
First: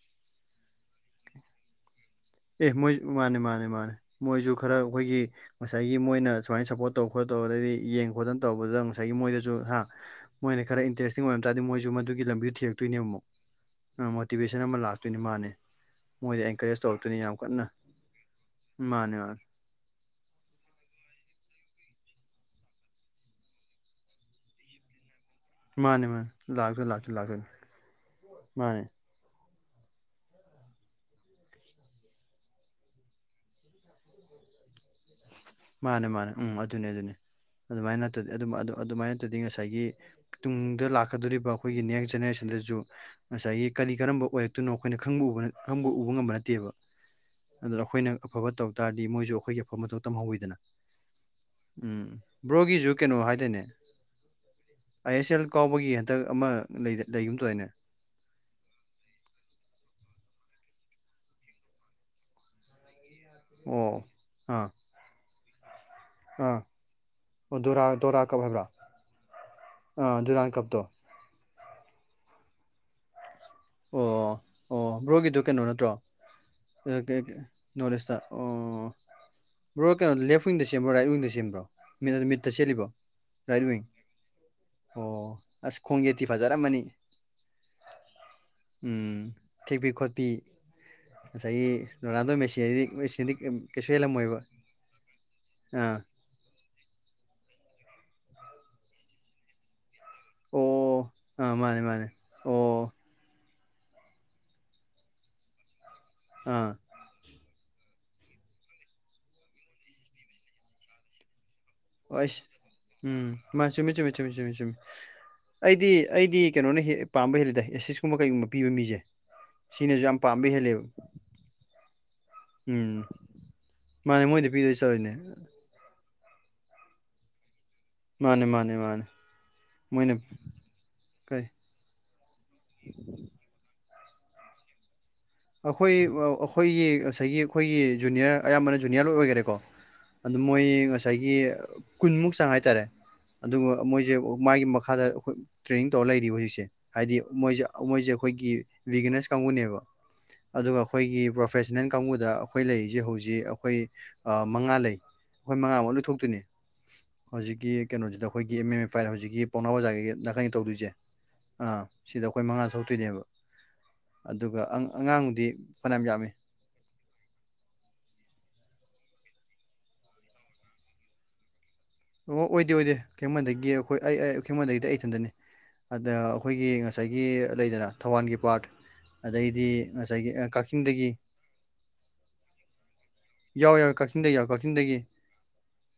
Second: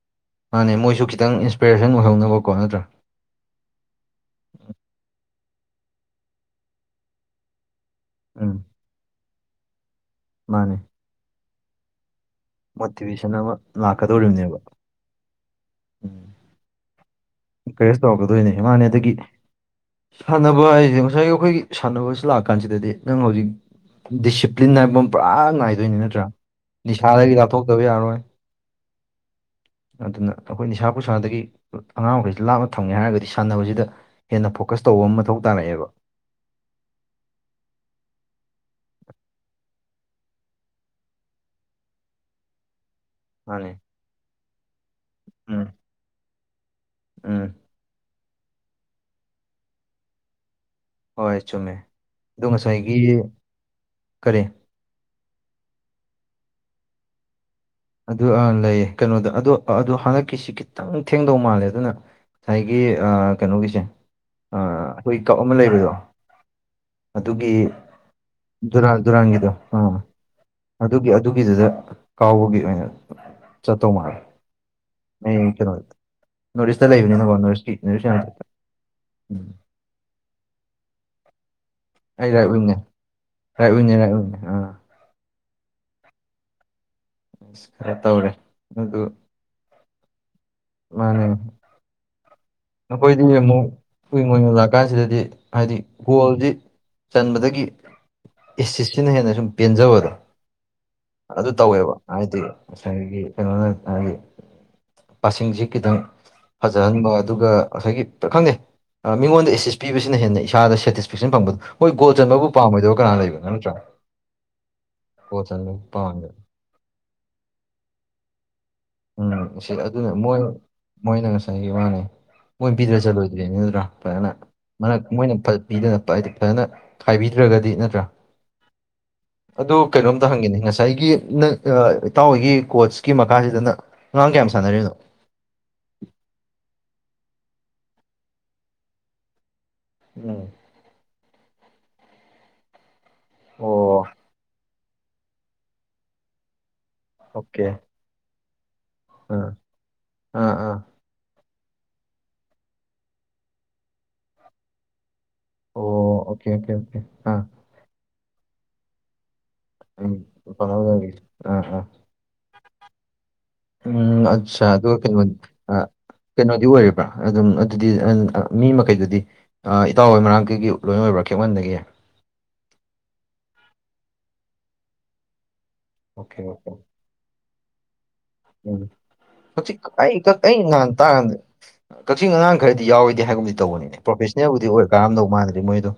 ꯃꯥꯥꯟꯅꯦ ꯃꯣꯏꯁꯨ ꯈꯤꯇꯪ ꯏꯟꯁꯄꯤꯔꯦꯁꯟ ꯑꯣꯏꯍꯧꯅꯕ ꯑꯦ ꯃꯣꯏ ꯃꯥꯅꯦ ꯃꯥꯅꯦ ꯃꯥꯅꯦ ꯃꯣꯏꯁꯨ ꯈꯔ ꯑꯩꯈꯣꯏꯒꯤ ꯉꯁꯥꯏꯒꯤ ꯃꯣꯏꯅ ꯁꯨꯃꯥꯏꯅ ꯁꯞꯄꯣꯔꯠ ꯇꯧ ꯈꯣ ꯇꯧ ꯑꯗꯩꯗꯤ ꯌꯦꯡ ꯈꯣꯠꯇꯅ ꯎꯝ ꯇꯧꯕꯗꯨꯗ ꯉꯁꯥꯏꯒꯤ ꯃꯣꯏꯗꯁꯨ ꯍꯥ ꯃꯣꯏꯅ ꯃꯥꯅꯦ ꯈꯔ ꯏꯟꯇꯦꯁꯇꯤꯡ ꯑꯣꯏꯝ ꯇꯥꯔꯗꯤ ꯃꯣꯏꯁꯨ ꯃꯗꯨꯒꯤꯕꯤ ꯊꯦꯛꯇꯣꯏꯅꯦꯕ ꯑꯃꯨꯛ ꯃꯣꯇꯤꯚꯦꯁꯟ ꯑꯃ ꯂꯥꯛꯀꯗꯧꯔꯤꯕꯅꯦꯕ ꯃꯣꯇꯤꯚꯦꯁꯟ ꯑꯃ ꯂꯥꯛꯇꯣꯏꯅꯤ ꯃꯥꯅꯦ ꯎꯝ ꯃꯣꯏꯗ ꯑꯦꯟꯀꯔꯦꯖ ꯇꯧꯔꯛꯇꯣꯏꯅꯤ ꯌꯥꯝ ꯀꯟꯅ ꯏꯟꯀꯔꯦꯖ ꯇꯧꯒꯗꯣꯏꯅꯦ ꯏꯃꯥꯅꯦꯗꯒꯤ ꯃꯥꯅꯦ ꯃꯥꯅꯦ ꯁꯥꯟꯅꯕ ꯍꯥꯏꯁꯦ ꯉꯁꯥꯏꯒꯤ ꯑꯩꯈꯣꯏꯒꯤ ꯁꯥꯟꯅꯕꯁꯤ ꯂꯥꯛ ꯀꯥꯟꯁꯤꯗꯗꯤ ꯅꯪ ꯍꯧꯖꯤꯛ ꯗꯤꯁꯤꯄ꯭ꯂꯤꯟ ꯍꯥꯏꯕ ꯑꯃ ꯄꯨꯔꯥ ꯗꯣꯏꯅꯤ ꯃꯥꯅꯦ ꯅꯠꯇ꯭ꯔꯥ ꯃꯥꯅꯦ ꯂꯥꯛꯇꯣꯏꯅꯤ ꯂꯥꯛꯇꯣꯏꯅꯤ ꯅꯤꯁꯥꯗꯒꯤ ꯂꯥꯛꯇꯣꯏꯅꯤ ꯂꯥꯞꯊꯣꯛꯇꯕ ꯌꯥꯔꯣꯏ ꯃꯥꯅꯦ ꯑꯗꯨꯅ ꯑꯩꯈꯣꯏ ꯅꯤꯁꯥ ꯄꯨꯁꯥꯗꯒꯤ ꯑꯉꯥꯡ ꯃꯈꯈꯩꯁꯤ ꯂꯥꯞꯅ ꯊꯝꯒꯦ ꯍꯥꯏꯔꯒꯗꯤ ꯁꯥꯟꯅꯕꯁꯤꯗ ꯍꯦꯟꯅ ꯐꯣꯀꯁ ꯇꯧꯕ ꯑꯃ ꯃꯊꯧ ꯇꯥꯔꯛꯑꯦꯕ ꯃꯥꯅꯦ ꯃꯥꯅꯦ ꯎꯝ ꯑꯗꯨꯅꯤ ꯑꯗꯨꯅꯤ ꯑꯗꯨꯃꯥꯏꯅ ꯅꯠꯇꯗꯤ ꯑꯗꯨ ꯑꯗꯨꯃꯥꯏ ꯅꯠꯇꯗꯤ ꯉꯁꯥꯏꯒꯤ ꯇꯨꯡꯗ ꯂꯥꯛꯀꯗꯧꯔꯤꯕ ꯑꯩꯈꯣꯏꯒꯤ ꯅꯦꯛꯁ ꯖꯦꯅꯦꯔꯦꯁꯟꯗꯁꯨ ꯉꯁꯥꯏꯒꯤ ꯃꯥꯅꯦ ꯀꯔꯤ ꯀꯔꯝꯕ ꯑꯣꯏꯔꯛꯇꯣꯏꯅꯣ ꯑꯩꯈꯣꯏꯅ ꯈꯪꯕ ꯎꯕ ꯎꯝ ꯈꯪꯕ ꯎꯕ ꯉꯝꯕ ꯅꯠꯇꯦꯕ ꯎꯝ ꯑꯗꯨꯅ ꯑꯩꯈꯣꯏꯅ ꯑꯐꯕ ꯇꯧ ꯇꯥꯔꯗꯤ ꯃꯣꯏꯁꯨ ꯑꯩꯈꯣꯏꯒꯤ ꯑꯐ ꯃꯊꯧ ꯇꯝꯍꯧꯋꯤꯗꯅ ꯍꯣꯏ ꯆꯨꯝꯃꯦ ꯎꯝ ꯑꯗꯣ ꯉꯁꯥꯏꯒꯤ ꯕ꯭ꯔꯣꯒꯤꯁꯨ ꯀꯩꯅꯣ ꯍꯥꯏꯗꯅꯦ ꯀꯔꯤ ꯑꯥꯏ ꯑꯦꯁ ꯑꯦꯜ ꯀꯥꯎꯕꯒꯤ ꯍꯟꯗꯛ ꯑꯃ ꯂꯩꯒꯨꯝ ꯇꯧꯅꯦ ꯑꯗꯨ ꯂꯩꯌꯦ ꯀꯩꯅꯣꯗ ꯑꯗꯣ ꯑꯗꯨꯣ ꯍꯟꯗꯛꯀꯤꯁꯤ ꯈꯤꯇꯪ ꯊꯦꯡꯗꯧ ꯃꯥꯜꯂꯦ ꯑꯗꯨꯅ ꯉꯁꯥꯏꯒꯤ ꯀꯩꯅꯣꯒꯤꯁꯦ ꯑꯣ ꯑꯥ ꯑꯩꯈꯣꯏ ꯀꯞ ꯑꯃ ꯂꯩꯕꯗꯣ ꯑꯗꯨꯒꯤ ꯗꯧꯔ ꯀꯥꯞ ꯗꯨꯔꯥꯟ ꯗꯨꯔꯥꯟꯒꯤꯗꯣ ꯑꯥ ꯀꯞꯇꯣ ꯑꯗꯨꯒꯤ ꯑꯗꯨꯒꯤꯗꯨꯗ ꯀꯥꯎꯕꯒꯤ ꯑꯣꯏꯅ ꯆꯠꯇꯧ ꯃꯥꯜꯂꯦ ꯑꯣ ꯑꯣ ꯕ꯭ꯔꯣꯒꯤꯗꯣ ꯀꯩꯅꯣ ꯅꯠꯇ꯭ꯔꯣ ꯅꯣꯔꯠ ꯏꯁꯇ ꯑꯣ ꯀꯩ ꯂꯩꯕꯅꯤꯅꯀꯣ ꯀꯩ ꯅꯣꯔꯠ ꯏꯁꯀꯤ ꯅꯣꯠ ꯅꯣꯔꯠ ꯏꯁ ꯑꯦꯢꯇ ꯌꯥꯝ ꯆꯠ- ꯑꯣ ꯎꯝ ꯕꯔꯣ ꯀꯩꯅꯣ ꯂꯦꯐ ꯋꯤꯡꯗ ꯅꯦꯟꯕꯔꯣ ꯔꯥꯏꯠ ꯋꯤꯡꯗ ꯁꯦꯝꯕ꯭ꯔꯣ ꯑꯩ ꯃꯤꯠ ꯔꯥꯏꯠ ꯋꯤꯡꯅꯦ ꯆꯦꯟꯂꯤꯕꯣ ꯔꯥꯏꯔ ꯔꯥꯏꯠ ꯋꯤꯡ ꯋꯤꯡꯅꯦ ꯔꯥꯏꯠ ꯋꯤꯡꯅꯦ ꯑꯥ ꯑꯣ ꯑꯁ ꯈꯣꯡ ꯋꯦꯟꯇꯤ ꯐꯖꯔꯝꯃꯅꯤ ꯑꯁ ꯈꯔ ꯇꯧꯔꯦ ꯑꯗꯨ ꯎꯝ ꯊꯦꯛꯄꯤ ꯈꯣꯠꯄꯤ ꯃꯥꯅꯦ ꯉꯁꯥꯏꯒꯤ ꯔꯣꯅꯥꯜꯗꯣꯦ ꯑꯩꯈꯣꯏꯗꯤ ꯃꯦꯁꯤꯗꯤ ꯑꯃꯨꯛ ꯀꯩꯁꯨ ꯀꯨꯏ ꯍꯦꯜꯂꯝꯃꯣꯏꯕ ꯀꯨꯏꯅ ꯂꯥꯛꯀꯥꯟꯁꯤꯗꯗꯤ ꯍꯥꯏꯗꯤ ꯑꯥ ꯒꯣꯜꯁꯤ ꯆꯟꯕꯗꯒꯤ ꯑꯦꯁꯤꯁꯁꯤꯅ ꯍꯦꯟꯅ ꯁꯨꯝ ꯄꯦꯟꯖꯕꯗꯣ ꯑꯣ ꯑꯗꯨ ꯑꯥ ꯃꯥꯅꯦ ꯇꯧꯋꯦꯕ ꯃꯥꯅꯦ ꯍꯥꯏꯗꯤ ꯑꯣ ꯉꯁꯥꯏꯒꯤ ꯀꯩꯅꯣꯅ ꯍꯥꯏꯗꯤ ꯄꯁꯁꯤꯡꯁꯤꯡꯁꯤ ꯈꯤꯇꯪ ꯑꯥ ꯐꯖꯍꯟꯕ ꯑꯗꯨꯒ ꯉꯁꯥꯏꯒꯤ ꯈꯪꯗꯦ ꯃꯤꯉꯣꯟꯗ ꯑꯦꯁ ꯑꯦꯁ ꯄꯤꯕꯁꯤꯅ ꯍꯦꯟꯅ ꯏꯁꯥꯗ ꯁꯦꯇꯤꯁꯐꯦꯛꯁꯟ ꯐꯪꯕꯗꯨ ꯑꯣ ꯑꯩꯁ ꯎꯝ ꯃꯥ ꯆꯨꯝꯃꯦ ꯆꯨꯝꯃꯦ ꯆꯨꯝꯃꯦ ꯆꯨꯝꯃꯦ ꯆꯨꯝꯃꯦ ꯒꯣꯜ ꯆꯟꯕꯕꯨ ꯑꯩꯗꯤ ꯄꯥꯝꯃꯣꯏꯗꯕ ꯑꯩꯗꯤ ꯀꯩꯅꯣꯅ ꯍꯦ ꯄꯥꯝꯕ ꯍꯦꯜꯂꯤꯗ ꯑꯦꯁꯤꯁꯀꯨꯝꯕ ꯀꯩꯒꯨꯝꯕ ꯄꯤꯕ ꯃꯤꯁꯦ ꯎꯝ ꯁꯤ ꯁꯤꯅꯁꯨ ꯑꯗꯨꯅ ꯌꯥꯝ ꯃꯣꯏ ꯄꯥꯝꯕ ꯍꯦꯜꯂꯦꯕ ꯃꯣꯏꯅ ꯉꯁꯥꯏꯒꯤ ꯃꯥꯅꯦ ꯃꯣꯏ ꯄꯤꯗ꯭ꯔꯥ ꯎꯝ ꯆꯠꯂꯣꯏꯗ꯭ꯔꯦꯅꯤ ꯅꯠꯇ‍꯭ꯔꯥ ꯃꯥꯅꯦ ꯐꯖꯅ ꯃꯣꯏꯗ ꯄꯤꯗꯣꯏ ꯃꯔꯛ ꯆꯠꯂꯤꯅꯦ ꯃꯣꯏꯅ ꯃꯤꯗꯅ ꯍꯥꯏꯗꯤ ꯐꯖꯅ ꯈꯥꯏꯕꯤꯗ꯭ꯔꯒꯗꯤ ꯅꯠꯇ꯭ꯔꯥ ꯃꯥꯅꯦ ꯃꯥꯅꯦ ꯃꯥꯅꯦ ꯑꯗꯨ ꯃꯣꯏꯅ ꯀꯩꯅꯣꯝꯇ ꯍꯪꯒꯦꯅꯤ ꯉꯁꯥꯏꯒꯤ ꯀꯩ ꯅꯪ ꯏꯇꯥꯎ ꯍꯣꯏꯒꯤ ꯀꯣꯆꯀꯤ ꯃꯈꯥꯁꯤꯗꯅ ꯑꯉꯥꯡ ꯀꯌꯥꯝ ꯁꯥꯟꯅꯔꯤꯅꯣ ꯑꯩꯈꯣꯏ ꯑꯩꯈꯣꯏꯒꯤ ꯉꯁꯥꯏꯒꯤ ꯑꯩꯈꯣꯏꯒꯤ ꯖꯨꯅꯤꯌꯔ ꯑꯌꯥꯝꯕꯅ ꯖꯨꯅꯤꯌꯔ ꯂꯣꯏ ꯑꯣꯏꯈꯔꯦꯀꯣ ꯑꯗꯨ ꯎꯝ ꯃꯣꯏ ꯉꯁꯥꯏꯒꯤ ꯀꯨꯟꯃꯨꯛ ꯆꯥꯡ ꯍꯥꯏꯇꯥꯔꯦ ꯑꯗꯨꯒ ꯑꯣ ꯃꯣꯏꯁꯦ ꯃꯥꯒꯤ ꯃꯈꯥꯗꯣꯏ ꯇ꯭ꯔꯦꯅꯤꯡ ꯇꯧꯔ ꯂꯩꯔꯤꯕ ꯍꯧꯖꯤꯛꯁꯦ ꯍꯥꯏꯗꯤ ꯃꯣꯏꯁꯦ ꯑꯣꯀꯦ ꯃꯣꯏꯁꯦ ꯑꯩꯈꯣꯏꯒꯤ ꯂꯤꯒꯅꯁ ꯑꯥ ꯀꯥꯡꯕꯨꯅꯦꯕ ꯑꯥ ꯑꯥ ꯑꯗꯨꯒ ꯑꯩꯈꯣꯏꯒꯤ ꯄ꯭ꯔꯣꯐꯦꯁꯟꯅꯜ ꯀꯥꯡꯕꯨꯗ ꯑꯩꯈꯣꯏ ꯂꯩꯔꯤꯁꯦ ꯍꯧꯖꯤꯛ ꯑꯩꯈꯣꯏ ꯃꯉꯥ ꯂꯩ ꯑꯩꯈꯣꯏ ꯑꯣ ꯃꯉꯥꯃꯨꯛ ꯂꯣꯏꯊꯣꯛꯇꯣꯏꯅꯦ ꯑꯣꯀꯦ ꯑꯣꯀꯦ ꯑꯣꯀꯦ ꯑꯥ ꯍꯧꯖꯤꯛꯀꯤ ꯀꯩꯅꯣꯁꯤꯗ ꯑꯩꯈꯣꯏꯒꯤ ꯑꯦꯝ ꯑꯦꯝ ꯑꯦ ꯐꯥꯏ꯭ꯠ ꯍꯧꯖꯤꯛꯀꯤ ꯄꯥꯎꯅꯥ ꯕꯖꯥꯔꯒꯤ ꯅꯥꯀꯟꯒꯤ ꯇꯧꯗꯣꯏꯁꯦ ꯑꯥ ꯁꯤꯗ ꯑꯩꯈꯣꯏ ꯃꯉꯥ ꯊꯣꯛꯇꯣꯏꯅꯦꯕ ꯎꯝ ꯑꯠꯆꯥ ꯑꯗꯨꯒ ꯀꯩꯅꯣ ꯑꯉꯥꯡꯕꯨꯗꯤ ꯐꯅꯌꯥꯝ ꯌꯥꯝꯃꯤ ꯀꯩꯅꯣꯗꯤ ꯑꯣꯏ ꯑꯗꯨꯝ ꯑꯗꯨꯗꯤ ꯃꯤ ꯃꯈꯩꯗꯨꯗꯤ ꯏꯇꯥꯎ ꯍꯣꯏ ꯃꯅꯥꯛꯇꯒꯤ ꯂꯣꯏꯅ ꯑꯣꯏꯕ꯭ꯔꯥ ꯈꯦꯛꯃꯟꯗꯒꯤ ꯑꯣ ꯑꯣꯏꯗꯦ ꯑꯣꯏꯗꯦ ꯈꯦꯡꯃꯟꯗꯒꯤ ꯑꯩꯈꯣꯏ ꯑꯩ ꯈꯦꯡꯃꯟꯗꯒꯤꯗꯤ ꯑꯩ ꯏꯊꯟꯗꯅꯤ ꯑꯗ ꯑꯣꯀꯦ ꯑꯩꯈꯣꯏꯒꯤ ꯉꯁꯥꯏ ꯉꯁꯥꯏꯒꯤ ꯂꯩꯗꯅ ꯊꯧꯕꯥꯜꯒꯤ ꯄꯥꯔꯠ ꯎ [inaudible] ꯑꯗꯩꯗꯤ ꯉꯁꯥꯏꯒꯤ ꯍꯧꯖꯤꯛ ꯑꯩ ꯅꯍꯥꯟ ꯀꯛꯆꯤꯡꯗꯒꯤ ꯇꯥꯒꯥꯟꯗ ꯀꯛꯆꯤꯡ ꯑꯉꯥꯡ ꯈꯔꯗꯤ ꯌꯥꯎꯔꯣꯏꯗꯦ ꯍꯥꯏꯕꯕꯨꯗꯤ ꯌꯥꯎꯋꯦ ꯌꯥꯎꯋꯦ ꯇꯧꯕꯅꯤꯅꯦ ꯀꯛꯆꯤꯡꯗꯒꯤ ꯄ꯭ꯔꯣꯐꯦꯁꯅꯦꯜꯕꯨꯗꯤ ꯑꯣꯏꯔ ꯀꯔꯝꯗꯧ ꯃꯥꯟꯗ꯭ꯔꯤ ꯃꯣꯏꯗꯣ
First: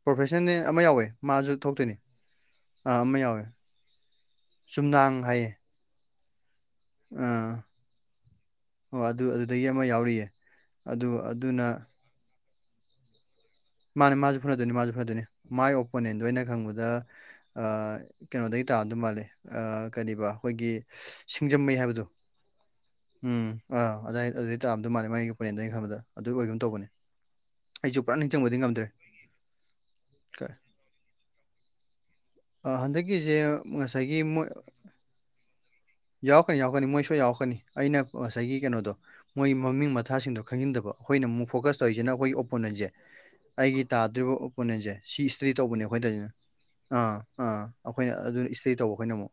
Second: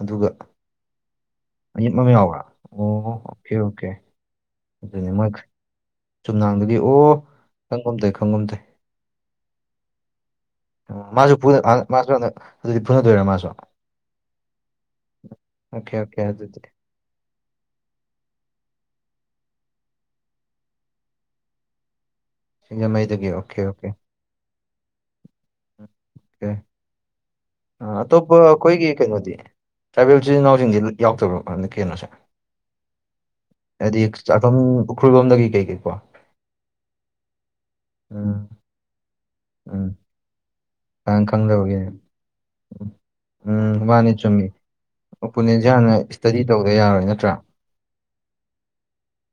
ꯑꯗꯨꯒ ꯄ꯭ꯔꯣꯐꯦꯁꯟꯅꯦ ꯑꯃ ꯌꯥꯎꯋꯦ ꯃꯥꯁꯨ ꯑꯅꯤꯞ ꯊꯣꯛꯇꯣꯏꯅꯦ ꯑꯃ ꯌꯥꯎꯕ꯭ꯔꯥ ꯑꯣ ꯑꯥ ꯑꯃ ꯌꯥꯎꯋꯦ ꯑꯣꯀꯦ ꯑꯣꯀꯦ ꯑꯗꯨꯅꯤ ꯆꯨꯝꯅꯥꯡ ꯃꯣꯏ ꯍꯥꯏꯌꯦ ꯆꯨꯝꯅꯥꯡꯗꯒꯤ ꯑꯣ ꯑꯥ ꯈꯪꯒꯨꯜꯇꯧꯏ ꯈꯪꯒꯨꯝꯇꯧꯏ ꯑꯣ ꯑꯗꯨ ꯑꯗꯨꯗꯒꯤ ꯑꯃ ꯌꯥꯎꯔꯤꯌꯦ ꯑꯣ ꯑꯗꯨ ꯃꯥꯁꯨ ꯑꯗꯨꯅ ꯃꯥꯁꯨ ꯍꯟꯗꯛ ꯑꯗꯨꯗꯤ ꯐꯨꯅꯗꯣꯏꯔ‌ꯣ ꯃꯥꯁ‌ꯨ ꯃꯥꯅꯦ ꯃꯥꯁꯨ ꯐꯨꯅꯗꯣꯏꯅꯤ ꯃꯥꯁꯨ ꯐꯨꯅꯗꯣꯏꯅꯤ ꯃꯥꯏ ꯑꯣꯀꯦ ꯑꯣꯀꯦ ꯑꯣꯄꯣꯅꯦꯟꯗꯣ ꯑꯩꯅ ꯑꯗꯨꯗꯤ ꯈꯪꯕꯗ ꯑꯥ ꯀꯩꯅꯣꯗꯒꯤ ꯇꯥꯝꯗꯧ ꯃꯥꯜꯂꯦ ꯀꯕ ꯑꯩꯈꯣꯏꯒꯤ ꯁꯤꯡꯖꯃꯩ ꯍꯥꯏꯕꯗꯣ ꯁꯤꯡꯖꯃꯩꯗꯒꯤ ꯎꯝ ꯑꯣꯀꯦ ꯑ ꯑꯣꯀꯦ ꯑꯗꯥꯏ ꯑꯗꯩ ꯆꯥꯝꯗ ꯃꯥꯜꯂꯦ ꯃꯥꯒꯤ ꯄꯨꯔꯦꯟꯗ ꯑꯩꯅ ꯈꯟꯕꯗ ꯑꯗꯨꯒꯤ ꯑꯣꯏ ꯑꯣꯀꯦ ꯑꯗꯨꯝ ꯇꯧꯕꯅꯦ ꯑꯩꯁꯨ ꯄꯨꯔꯥ ꯑꯇꯣꯞꯄ ꯅꯤꯡꯁꯤꯡꯕꯗꯤ ꯉꯝꯗ꯭ꯔꯦ ꯑꯩꯈꯣꯏꯒꯤ ꯀꯩꯅꯣꯗꯤ ꯇ꯭ꯔꯥꯏꯕꯦꯜ ꯏꯆꯤꯜ ꯀ- ꯏꯅꯥꯎꯁꯤꯡꯁꯤ ꯌꯥꯎꯗꯕ ꯀꯩꯅꯣꯁꯦ ꯍꯟꯗꯛꯀꯤꯁꯦ ꯉꯁꯥꯏꯒꯤ ꯃꯣꯏ ꯀꯩ ꯀꯩꯒ‌‌ꯦꯀꯣ [inaudible] ꯌꯥꯎꯔꯛꯀꯅꯤ ꯌꯥꯎꯔꯛꯀꯅꯤ ꯃꯣꯏꯁꯨ ꯌꯥꯎꯔꯛꯀꯅꯤ ꯑꯩꯅ ꯎꯝ ꯉꯁꯥꯏꯒꯤ ꯀꯩꯅꯣꯗꯣ ꯃꯣꯏ ꯎꯝ ꯃꯃꯤꯡ ꯃꯊꯥꯁꯤꯡꯗꯣ ꯈꯪꯖꯤꯟꯗꯕ ꯈꯪ ꯑꯩꯈꯣꯏꯅ ꯑꯃꯨꯛ ꯐꯣꯀꯁ ꯈꯪꯗꯕꯒꯤꯅꯦ ꯇꯧꯔꯤꯁꯤꯅ ꯑꯩꯈꯣꯏꯒꯤ ꯑꯣꯄꯣꯅꯦꯟꯁꯦ ꯑꯩꯒꯤ ꯎꯝ ꯃꯥꯅꯤ ꯇꯥꯗ꯭ꯔꯤꯕ ꯆꯨꯝꯃꯤ ꯑꯣꯄꯣꯅꯦꯟꯁꯦ ꯁꯤ ꯏꯁꯇꯗꯤ ꯑꯣꯄꯣꯅꯦꯟꯁꯦ ꯇꯧꯕꯅꯦ ꯍꯥꯟꯅ ꯑꯩꯈꯣꯏꯗꯅ ꯏꯁꯇꯗꯤ ꯇꯧꯗ ꯌꯥꯔꯣꯏ ꯑꯥ ꯅꯠꯇ꯭ꯔꯥ ꯑꯥ ꯑꯩꯈꯣꯏꯅ ꯑꯗꯨꯅ ꯏꯁꯇꯗꯤ ꯇꯧꯕ ꯑꯩꯈꯣꯏꯅ ꯑꯃꯨꯛ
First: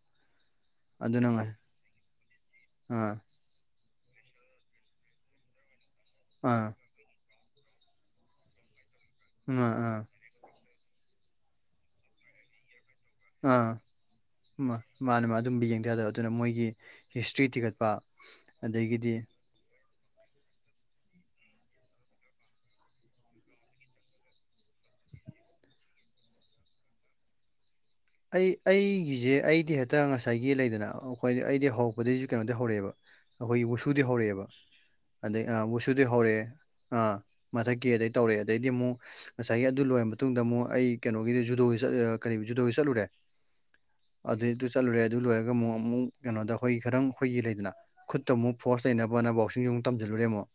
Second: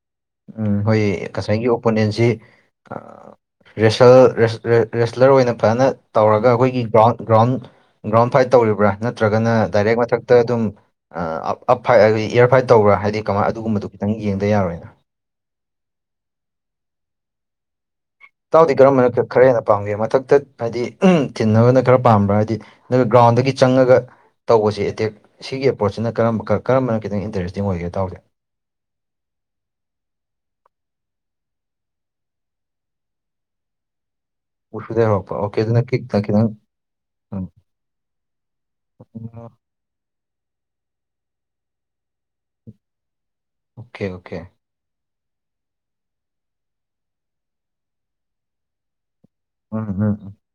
ꯎꯝ ꯍꯣꯏ ꯑꯗꯨꯅ ꯉꯥꯏ ꯉꯁꯥꯏꯒꯤ ꯑꯣꯄꯣꯅꯦꯟꯁꯤ ꯑꯥ ꯔꯦꯁꯂꯔ ꯑꯣꯏꯅ ꯐꯖꯅ ꯇꯧꯔꯒ ꯑꯥ ꯑꯩꯈꯣꯏꯒꯤ ꯒ꯭ꯔꯥꯎꯟ ꯒ꯭ꯔꯥꯎꯟ ꯒ꯭ꯔꯥꯎꯟ ꯐꯥꯏꯠ ꯇꯧꯔꯤꯕ꯭ꯔꯥ ꯅꯠꯇ꯭ꯔꯒꯅ ꯑꯥ ꯑꯥ ꯗꯥꯏꯔꯦꯛ ꯃꯊꯛ ꯇ ꯑꯗꯨꯝꯞ ꯑꯞ ꯐꯥꯏ ꯏꯌꯥꯔ ꯐꯥꯏꯠ ꯇꯧꯕ꯭ꯔꯥ ꯍꯥꯏꯗꯤ ꯀꯃꯥꯏꯅ ꯑꯗꯨꯒꯨꯝꯕꯗꯨꯣ ꯈꯤꯇꯪ ꯌꯦꯡꯗ ꯌꯥꯔꯣꯏꯅ ꯃꯥꯅ ꯃꯥ ꯑꯗꯨꯝꯕ ꯌꯦꯡꯊꯗꯕ ꯑꯗꯨꯅ ꯃꯣꯏꯒꯤ ꯍꯤꯁꯇ꯭ꯔꯤ ꯊꯤꯒꯠꯄ ꯇꯥꯎꯗꯤ ꯑꯗꯒꯤꯗꯤ ꯀꯔꯝꯕꯅ ꯈꯔꯍ‌ꯦꯟꯅ ꯄꯥꯝꯒꯦ ꯃꯊꯛꯇ ꯍꯥꯏꯗꯤ ꯊꯤꯟꯅꯕꯅ ꯈꯔ ꯄꯥꯝꯕ꯭ꯔꯥ ꯍꯥꯏꯗꯤ ꯅꯣꯏ ꯒ꯭ꯔꯥꯎꯟꯗꯒꯤ ꯆꯪꯉꯒ ꯇꯧꯕꯁꯤ ꯑꯦꯇꯦꯛ ꯁꯤꯒꯤ ꯑꯦꯄ꯭ꯔꯣꯆꯁꯤꯅ ꯀꯔꯝꯕ ꯀꯔꯝꯕꯅ ꯈꯤꯇꯪ ꯏꯟꯇꯔꯦꯁꯇꯤꯡ ꯑꯣꯏꯒꯦ ꯏꯇꯥꯎꯗ‌ꯦ ꯑꯩ ꯑꯩꯒꯤꯁꯦ ꯑꯩꯗꯤ ꯍꯦꯛꯇ ꯉꯁꯥꯏꯒꯤ ꯂꯩꯗꯅ ꯑꯩꯈꯣꯏ ꯑꯩꯗꯤ ꯍꯧꯔꯛꯄꯗꯒꯤꯁꯨ ꯀꯩꯅꯣꯗꯤ ꯍꯧꯔꯛꯑꯦꯕ ꯑꯩꯈꯣꯏꯒꯤ ꯋꯁꯨꯗꯤ ꯍꯧꯔꯛꯑꯦꯕ ꯑꯗꯩ ꯑ ꯋꯁꯨꯗꯤ ꯍꯧꯔꯛꯑꯦ ꯑꯥ ꯃꯊꯛꯀꯤ ꯑꯗꯩ ꯇꯧꯔꯦ ꯑꯗꯩꯗꯤ ꯑꯃꯨꯛ ꯉꯁꯥꯏꯒꯤ ꯑꯗꯨ ꯂꯣꯏꯔꯕ ꯃꯇꯨꯡꯗ ꯑꯃꯨꯛ ꯑꯩ ꯀꯩꯅꯣꯒꯤ ꯖꯨꯗꯣꯒꯤ ꯀꯔꯤ ꯖꯨꯗꯣꯒꯤ ꯆꯠꯂꯨꯔꯦ ꯑꯗꯩ ꯑꯗꯨ ꯆꯠꯂꯨꯔꯦ ꯑꯗꯨ ꯂꯣꯏꯔꯒ ꯑꯃꯨꯛ ꯑꯃꯨꯛ ꯀꯩꯅꯣꯗ ꯍꯈꯣꯏ ꯈꯔꯪ ꯍꯈꯣꯏꯒꯤ ꯂꯩꯗꯅ ꯈꯨꯠꯇ ꯑꯃꯨꯛ ꯐꯣꯔꯁ ꯂꯩꯅꯕꯅ ꯀꯛꯆ ꯌꯛ ꯇꯝꯁꯤꯜꯂꯨꯔꯦꯃꯣꯛ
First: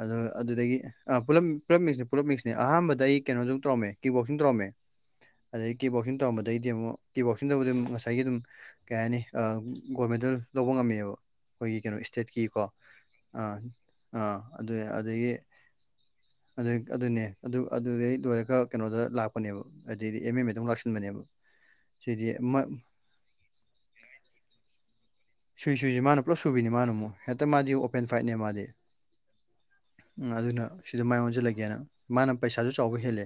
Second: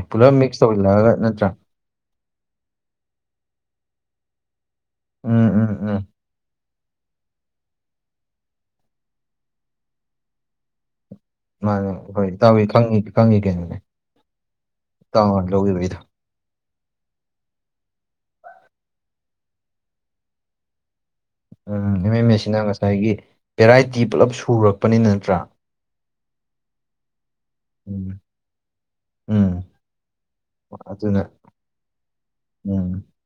ꯑꯗ ꯑꯗꯨꯗꯒꯤ ꯄꯨꯂꯞ ꯄꯨꯂꯞ ꯃꯤꯡꯁꯅꯦ ꯄꯨꯂꯞ ꯃꯤꯁꯅꯤ ꯑꯍꯥꯟꯕꯗ ꯑꯩ ꯀꯩꯅꯣ ꯑꯗꯨ ꯇꯧꯔꯝꯃꯦ ꯀꯤꯕꯣꯛꯁꯤꯡ ꯇꯧꯔꯝꯃꯦ ꯎꯝ ꯎꯝ ꯎꯝ ꯇꯧꯔꯝꯕꯗꯒꯤꯗꯤ ꯑꯃꯨꯛ ꯇꯤ ꯋꯣꯛꯁꯤꯡ ꯇꯕꯨ ꯑꯗꯨꯝ ꯉꯁꯥꯏꯒꯤ ꯑꯗꯨꯝ ꯀꯩ ꯍꯥꯏꯅꯤ ꯒꯣꯜ ꯃꯦꯗꯜ ꯂꯧꯕ ꯉꯝꯃꯤꯑꯕ ꯑꯩꯈꯣꯏꯒꯤ ꯀꯩꯅꯣ ꯏꯁꯇꯦꯠꯀꯤꯀꯣ ꯑꯥ ꯑꯥ ꯑꯗꯨ ꯑꯗꯒꯤ ꯑꯗꯨ ꯑꯗꯨꯅꯦ ꯑꯗꯨ ꯑꯗꯨꯗꯩ ꯂꯣꯏꯔꯒ ꯀꯩꯅꯣꯗ ꯂꯥꯛꯄꯅꯦꯕ ꯑꯗꯨꯗꯩꯗꯤ ꯑꯦꯝ ꯑ ꯃ ꯑꯗꯨꯝ ꯂꯥꯛꯁꯤꯟꯕꯅꯦꯕ ꯎꯝ ꯑꯦꯝ ꯁꯤꯗꯤ ꯑꯦꯝ ꯑꯦꯁꯤꯅ ꯉꯁꯥꯏꯒꯤ ꯚꯦꯔꯥꯏꯇꯤ ꯄꯨꯜꯂꯞ ꯁꯨꯔꯛꯄꯅꯤꯅ ꯅꯠꯇ꯭ꯔꯥ ꯁꯨꯏ ꯁꯨꯏꯁꯤ ꯃꯥꯅ ꯄꯨꯂꯞ ꯁꯨꯕꯤꯅꯤ ꯃꯥꯅ ꯑꯃꯨꯛ ꯍꯦꯛꯇ ꯃꯥꯗꯤ ꯑꯣꯄꯦꯟ ꯐꯥꯏꯠꯅꯦ ꯃꯥꯗꯤ ꯑꯗꯨꯅ ꯁꯤꯗ ꯃꯥꯏ ꯑꯣꯟꯁꯤꯜꯂꯒꯦꯅ ꯃꯥꯅ ꯄꯩꯁꯥꯁꯨ ꯆꯥꯎꯕ ꯍꯦꯜꯂꯦ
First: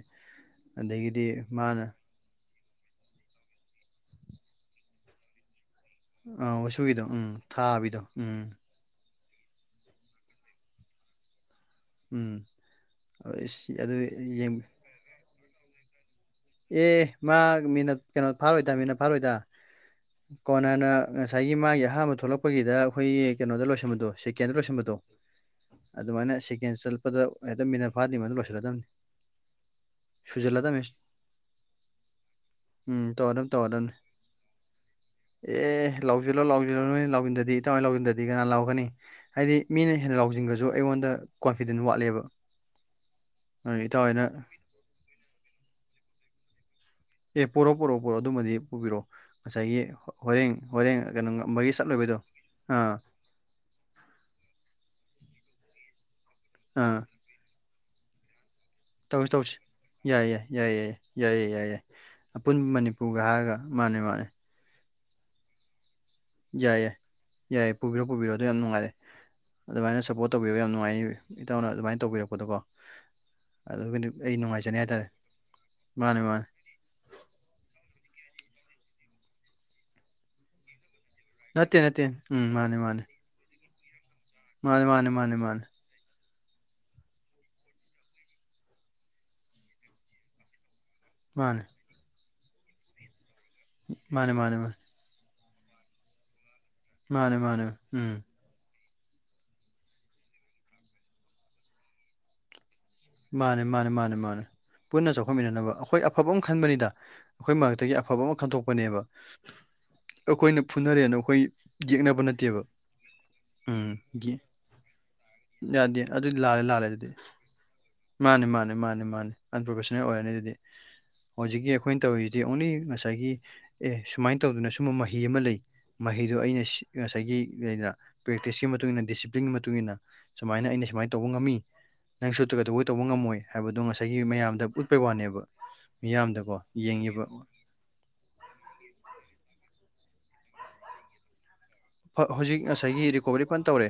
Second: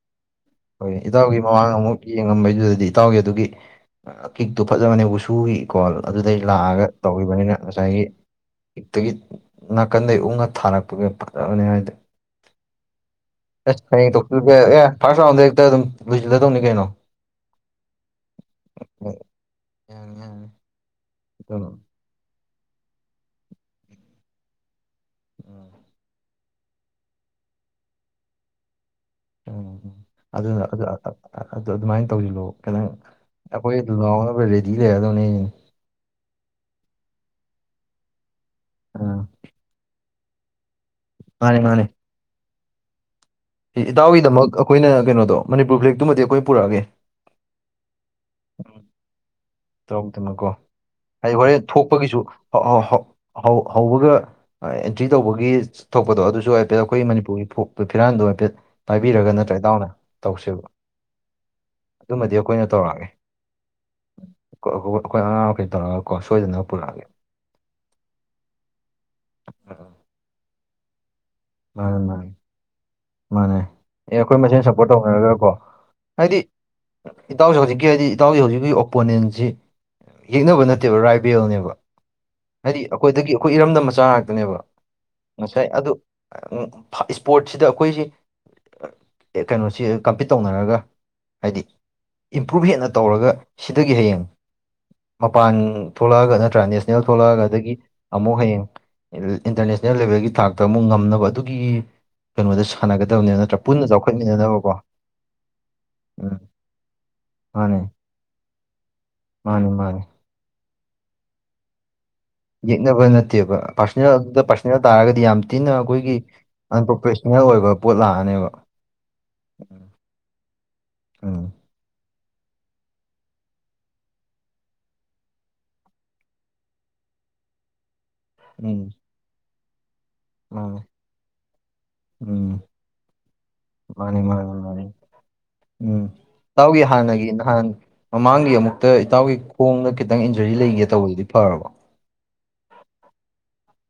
ꯍꯣꯏ ꯑꯗꯒꯤꯗꯤ ꯏꯇꯥꯎꯒꯤ ꯃꯃꯥꯡ ꯃꯥꯅ ꯑꯃꯨꯛ ꯌꯦꯡꯉꯝꯕꯩꯗꯨꯗꯗꯤ ꯏꯇꯥꯎꯒꯤ ꯑꯗꯨꯒꯤ ꯀꯤꯛꯇꯣ ꯐꯖꯕꯅꯦ ꯋꯨꯁꯨꯒꯤꯀꯣ ꯑꯗꯨꯗꯩ ꯑ ꯂꯥꯛꯑꯒ ꯋꯥꯁꯨꯒꯤꯗꯣ ꯎꯝ ꯇꯧꯈꯤꯕꯅꯤꯅ ꯊꯥꯕꯤꯗꯣ ꯉꯁꯥꯏꯒꯤ ꯎꯝ ꯍꯦꯛꯇꯒꯤ ꯅꯥꯀꯟꯗꯒꯤ ꯎꯛꯅ ꯊꯥꯔꯛꯄꯒꯤ ꯐꯠꯇꯕꯅꯤ ꯍꯥꯏꯗ ꯎꯝ ꯑꯗꯨ ꯐꯁꯗ ꯑꯦ ꯃꯥ ꯃꯤꯅꯠ ꯀꯩꯅꯣ ꯐꯥꯔꯣꯏꯗ ꯃꯤꯅꯠ ꯐꯥꯔꯣꯏꯗ ꯌꯥꯅꯤ ꯌꯥꯅꯤ ꯀꯣꯅꯥꯅ ꯉꯁꯥꯏꯒꯤ ꯑꯗꯨꯅ ꯃꯥꯒꯤ ꯑꯍꯥꯟꯕ ꯊꯣꯛꯂꯛꯄꯒꯤꯗ ꯑꯩꯈꯣꯏꯒꯤ ꯀꯩꯅꯣꯗ ꯂꯣꯏꯁꯟꯕꯗꯣ ꯁꯦꯀꯦꯟꯗ ꯂꯣꯏꯁꯟꯕꯗꯣ ꯑꯗꯨꯃꯥꯏꯅ ꯁꯦꯀꯦꯟ ꯆꯠꯄꯗ ꯍꯦꯛꯇ ꯃꯤꯅꯠ ꯐꯥꯗ꯭ꯔꯤ ꯃꯗꯨ ꯂꯣꯏꯁꯤꯜꯂꯗꯕꯅꯤ ꯎꯝ ꯎꯝ ꯑꯗꯨꯅ ꯁꯨꯖꯜꯂꯗꯕꯅꯤ ꯑꯗꯨ ꯑꯗꯨꯃꯥꯏꯅ ꯇꯧꯁꯤꯜꯂꯣꯑꯣ ꯈꯤꯇꯪ ꯎꯝ ꯇꯧꯔꯗꯝꯅꯤ ꯑꯩꯈꯣꯏ ꯇꯧꯔꯗꯝꯅꯤ ꯂꯥꯎꯅꯕ ꯔꯦꯗꯤ ꯂꯩꯒꯗꯧꯅꯦ ꯂꯥꯎꯁꯤꯜꯣ ꯂꯥꯎꯁꯤꯜꯣ ꯅꯣꯏ ꯂ ꯂꯧꯁꯤꯟꯗꯗꯤ ꯏꯃꯥꯏꯅ ꯂꯧꯁꯤꯟꯗꯗꯤ ꯑꯗꯨ ꯀꯅꯥ ꯂꯥꯎꯒꯅꯤ ꯑꯥ ꯍꯥꯏꯗꯤ ꯃꯤꯅ ꯍꯦꯟꯅ ꯂꯥꯎꯖꯤꯡꯈꯁꯨ ꯑꯩꯉꯣꯟꯗ ꯃꯥꯅꯦ ꯀꯣꯟꯐꯤꯗꯦꯟ ꯃꯥꯅꯦ ꯋꯥꯠꯂꯦꯕ ꯑꯗꯨꯅ ꯏꯇꯥꯎ ꯍꯣꯏꯅ ꯏꯇꯥꯎꯒꯤꯗꯃꯛ ꯑꯩꯈꯣꯏꯅ ꯀꯩꯅꯣꯗꯣ ꯃꯅꯤꯄꯨꯔ ꯐ꯭ꯂꯦꯛꯇꯨꯃꯗꯤ ꯑꯩꯈꯣꯏ ꯄꯨꯔꯛꯑꯒꯦ ꯑꯦ ꯄꯔꯛꯑꯣ ꯄꯨꯔꯣꯔꯛꯑꯣ ꯄꯣꯔꯛꯑꯣ ꯑꯗꯨꯃꯗꯤ ꯄꯨꯕꯤꯔꯛꯑꯣ ꯉꯁꯥꯏꯒꯤ ꯍꯣꯔꯦꯡ ꯍꯣꯔꯦꯡ ꯀꯩꯅꯣ ꯑꯩ ꯍꯣꯔꯦꯟ ꯉꯝꯕꯒꯤ ꯆꯠꯂꯣꯏꯕꯩꯗꯣ ꯊꯣꯛꯄꯒꯤꯁꯨ ꯍ ꯑꯥ ꯍ ꯍꯣꯏ ꯍꯧꯕꯒ ꯑꯦꯟꯇ꯭ꯔꯤ ꯇꯧꯕꯒꯤ ꯊꯣꯛꯄꯗꯣ ꯑꯗꯨꯁꯨ ꯍꯥꯏꯐꯦꯠ ꯑꯥ ꯑꯩꯈꯣꯏ ꯃꯅꯤꯄꯨꯔꯒꯤ ꯐ ꯐꯤꯔꯥꯥꯟꯗ ꯇꯧꯁꯤ ꯇꯧꯁꯤ ꯌꯥꯏ ꯌꯥꯏ ꯌꯥꯏ ꯌꯥꯏꯌꯦ ꯌꯥꯏꯌꯦ ꯌꯥꯏ ꯌꯥꯏ ꯑꯗꯨꯃꯗꯤ ꯑꯄꯨꯟꯕ ꯑꯩꯈꯣꯏꯅ ꯇꯧꯔꯛꯑꯒꯦ ꯃꯅꯤꯄꯨꯔꯒ ꯍꯥꯏꯔꯒ ꯃꯥꯅꯦ ꯃꯥꯅꯦ ꯑꯩꯈꯣꯏ ꯑꯉꯥꯡꯈꯩ ꯇꯧꯔꯒ ꯌꯥꯏ ꯌꯥꯏ ꯌꯥꯏ ꯄꯨꯕꯤꯔꯣ ꯄꯨꯕꯤꯔꯛꯣ ꯑꯗꯨ ꯌꯥꯝ ꯅꯨꯡꯉꯥꯏꯔꯦ ꯑꯗꯨꯃꯥꯏꯅ ꯁꯞꯄꯣꯔꯠ ꯇꯧꯕꯤꯔꯣ ꯌꯥꯝ ꯅꯨꯡꯉꯥꯏꯅꯤ ꯏꯇꯧꯅ ꯃꯥꯅꯦ ꯑꯗꯨꯃꯥꯏꯅ ꯃꯥꯅꯦ ꯇꯧꯕꯤꯔꯛꯄꯗꯣꯀꯣ ꯃꯥꯅꯦ ꯑꯗꯨꯒꯤꯗꯤ ꯑꯦ ꯑꯩ ꯑꯩꯈꯣꯏ ꯃꯁꯦꯟ ꯅꯨꯡꯉꯥꯏꯖꯅꯤ ꯁꯞꯄꯣꯔꯠ ꯍꯥꯏꯇꯥꯔꯦ ꯇꯧꯅꯔꯒꯀꯣ ꯃꯥꯅꯦ ꯍꯥꯏꯗꯤ ꯃꯥꯅꯦ ꯏꯇꯥꯎꯁꯦ ꯍꯧꯖꯤꯛꯀꯤ ꯍꯥꯏꯗꯤ ꯏꯇꯥꯎꯁꯦ ꯍꯧꯖꯤꯛꯀꯤ ꯑꯣꯄꯣꯅꯦꯟꯁꯤ ꯌꯦꯛꯅꯕ ꯅꯠꯇꯦ ꯔꯥꯏꯕꯦꯜꯅꯦꯕ ꯅꯠꯇꯦ ꯅꯠꯇꯦ ꯎꯝ ꯃꯥꯅꯦ ꯍꯥꯏꯗꯤ ꯃꯥꯅꯦ ꯑꯩꯈꯣꯏꯗꯒꯤ ꯑꯩꯈꯣꯏ ꯏꯔꯝꯗꯝ ꯃꯆꯥ ꯑꯗꯨꯅꯦꯕ ꯃꯥꯅꯦ ꯃꯥꯅꯦ ꯃꯥꯅꯦ ꯃꯥꯅꯦ ꯉꯁꯥꯏ ꯑꯗꯨ ꯏꯁꯄꯣꯔꯠꯁꯤꯗ ꯑꯩꯈꯣꯏꯁꯤ ꯀꯩꯅꯣꯁꯤ ꯀꯝꯄꯤꯠ ꯇꯧꯅꯔꯒ ꯃꯥꯅꯦ ꯍꯥꯏꯗꯤ ꯏꯝꯄ꯭ꯔꯚ ꯍꯦꯟꯅ ꯇꯧꯔꯒ ꯁꯤꯗꯒꯤ ꯍꯌꯦꯡ ꯃꯥꯅꯦ ꯃꯥꯅꯦ ꯃꯥꯅꯦ ꯃꯄꯥꯟ ꯊꯣꯛꯂꯛꯑꯒ ꯅꯠꯇ꯭ꯔꯥ ꯅꯦꯁꯅꯦꯜ ꯃꯥꯅꯦ ꯊꯣꯛꯂꯛꯑꯒ ꯃꯥꯅꯦ ꯑꯗꯒꯤ ꯎꯝ ꯑꯃꯨꯛ ꯍꯌꯦꯡ ꯏꯟꯇꯔꯅꯦꯁꯅꯦꯜ ꯂꯦꯚꯦꯜꯒꯤ ꯊꯥꯛꯇ ꯑꯃꯨꯛ ꯉꯝꯅꯕ ꯑꯗꯨꯒꯤ ꯀꯩꯅꯣꯗ ꯁꯥꯟꯅꯒꯗꯧ ꯃꯥꯅꯦ ꯃꯥꯅꯦ ꯃꯥꯅꯦ ꯃꯥꯅꯦ ꯄꯨꯟꯅ ꯆꯥꯎꯈꯠꯃꯤꯟꯅꯅꯕ ꯑꯩꯈꯣꯏ ꯑꯐꯕ ꯎꯝ ꯑꯃ ꯈꯟꯕꯅꯤꯗ ꯑꯩꯈꯣꯏ ꯃꯔꯛꯇꯒꯤ ꯑꯐꯕ ꯑꯃ ꯈꯟꯗꯣꯛꯄꯅꯦꯕ ꯃꯥꯅꯦ ꯃꯥꯅꯦ ꯑꯩꯈꯣꯏꯅ ꯐꯨꯅꯔꯦꯅ ꯑꯩꯈꯣꯏ ꯌꯦꯛꯅꯕ ꯅꯦ ꯌꯦꯛꯅꯕ ꯅꯠꯇꯦꯕ ꯄꯥꯔꯁꯣꯅꯦꯜ ꯑꯗꯨꯗ ꯄꯥꯔꯁꯣꯅꯦꯜ ꯇꯥꯔꯒꯗꯤ ꯌꯥꯝ ꯊꯤꯅ ꯌꯥꯗꯦ ꯑꯩꯈꯣꯏꯒꯤ ꯑꯗꯨꯗꯤ ꯂꯥꯜꯂꯦ ꯂꯥꯜꯂꯦ ꯑꯗꯨꯗꯤ ꯑꯟꯄ꯭ꯔꯣꯐꯦꯁꯅꯦꯜ ꯑꯣꯏꯕꯕꯥ ꯃꯥꯅꯦ ꯃꯥꯅꯦ ꯃꯥꯅꯦ ꯃꯥꯅꯤ ꯑꯟꯄ꯭ꯔꯣꯐꯦꯁꯟꯅꯜ ꯑꯣꯏꯔꯅꯤ ꯑꯗꯨꯗꯤ ꯎꯝ ꯍꯧꯖꯤꯛꯀꯤ ꯑꯩꯈꯣꯏꯅ ꯇꯧꯔꯤꯁꯤ ꯑ ꯑꯣꯅꯤ ꯉꯁꯥꯏꯒꯤ꯫ ꯑꯦ ꯁꯨꯃꯥꯏꯅ ꯇꯧꯗꯅ ꯁꯨꯝꯕ ꯃꯍꯤ ꯑꯃ ꯂꯩ ꯃꯍꯤꯗꯣ ꯑꯩꯅ ꯉꯁꯥꯏꯒꯤꯗꯅ ꯄ꯭ꯔꯦꯛꯇꯤꯁꯀꯤ ꯃꯇꯨꯡ ꯎꯝ ꯃꯇꯨꯡꯏꯟꯅ ꯗꯤꯁꯤꯄ꯭ꯂꯤꯟꯒꯤ ꯃꯇꯨꯡ ꯃꯇꯨꯡꯏꯟꯅ ꯁꯨꯃꯥꯏꯅ ꯃꯥꯅꯦ ꯑꯩꯅ ꯁꯨꯃꯥꯏꯅ ꯇꯧꯕ ꯉꯝꯃꯤ ꯅꯪ ꯎꯝ ꯁꯣꯠꯇ꯭ꯔꯒꯗ ꯇꯧꯕ ꯉꯝꯃꯣꯏ ꯍꯥꯏꯕꯗꯣ ꯃꯥꯅꯤ ꯉꯁꯥꯏꯒꯤ ꯃꯥꯅꯤ ꯃꯌꯥꯝꯗ ꯃꯥꯅꯤ ꯎꯠꯄꯩ ꯋꯥꯅꯦꯕ ꯎꯝ ꯃꯤꯌꯥꯝꯗꯀꯣ ꯏꯇꯥꯎꯒꯤ ꯌꯦꯡꯉꯤꯕ ꯍꯥꯟꯅꯒꯤ ꯅꯍꯥꯟ ꯃꯃꯥꯡꯒꯤ ꯑꯃꯨꯛꯇ ꯏꯇꯥꯎꯒꯤ ꯈꯣꯡꯗ ꯈꯤꯇꯪ ꯏꯟꯖꯔꯤ ꯂꯩꯒꯦ ꯇꯧꯕꯗꯨꯗꯤ ꯐꯔꯕ ꯍꯧꯖꯤꯛ ꯉꯁꯥꯏꯒꯤ ꯔꯤꯀꯣꯕꯔꯤ ꯐꯟ ꯇꯧꯔꯦ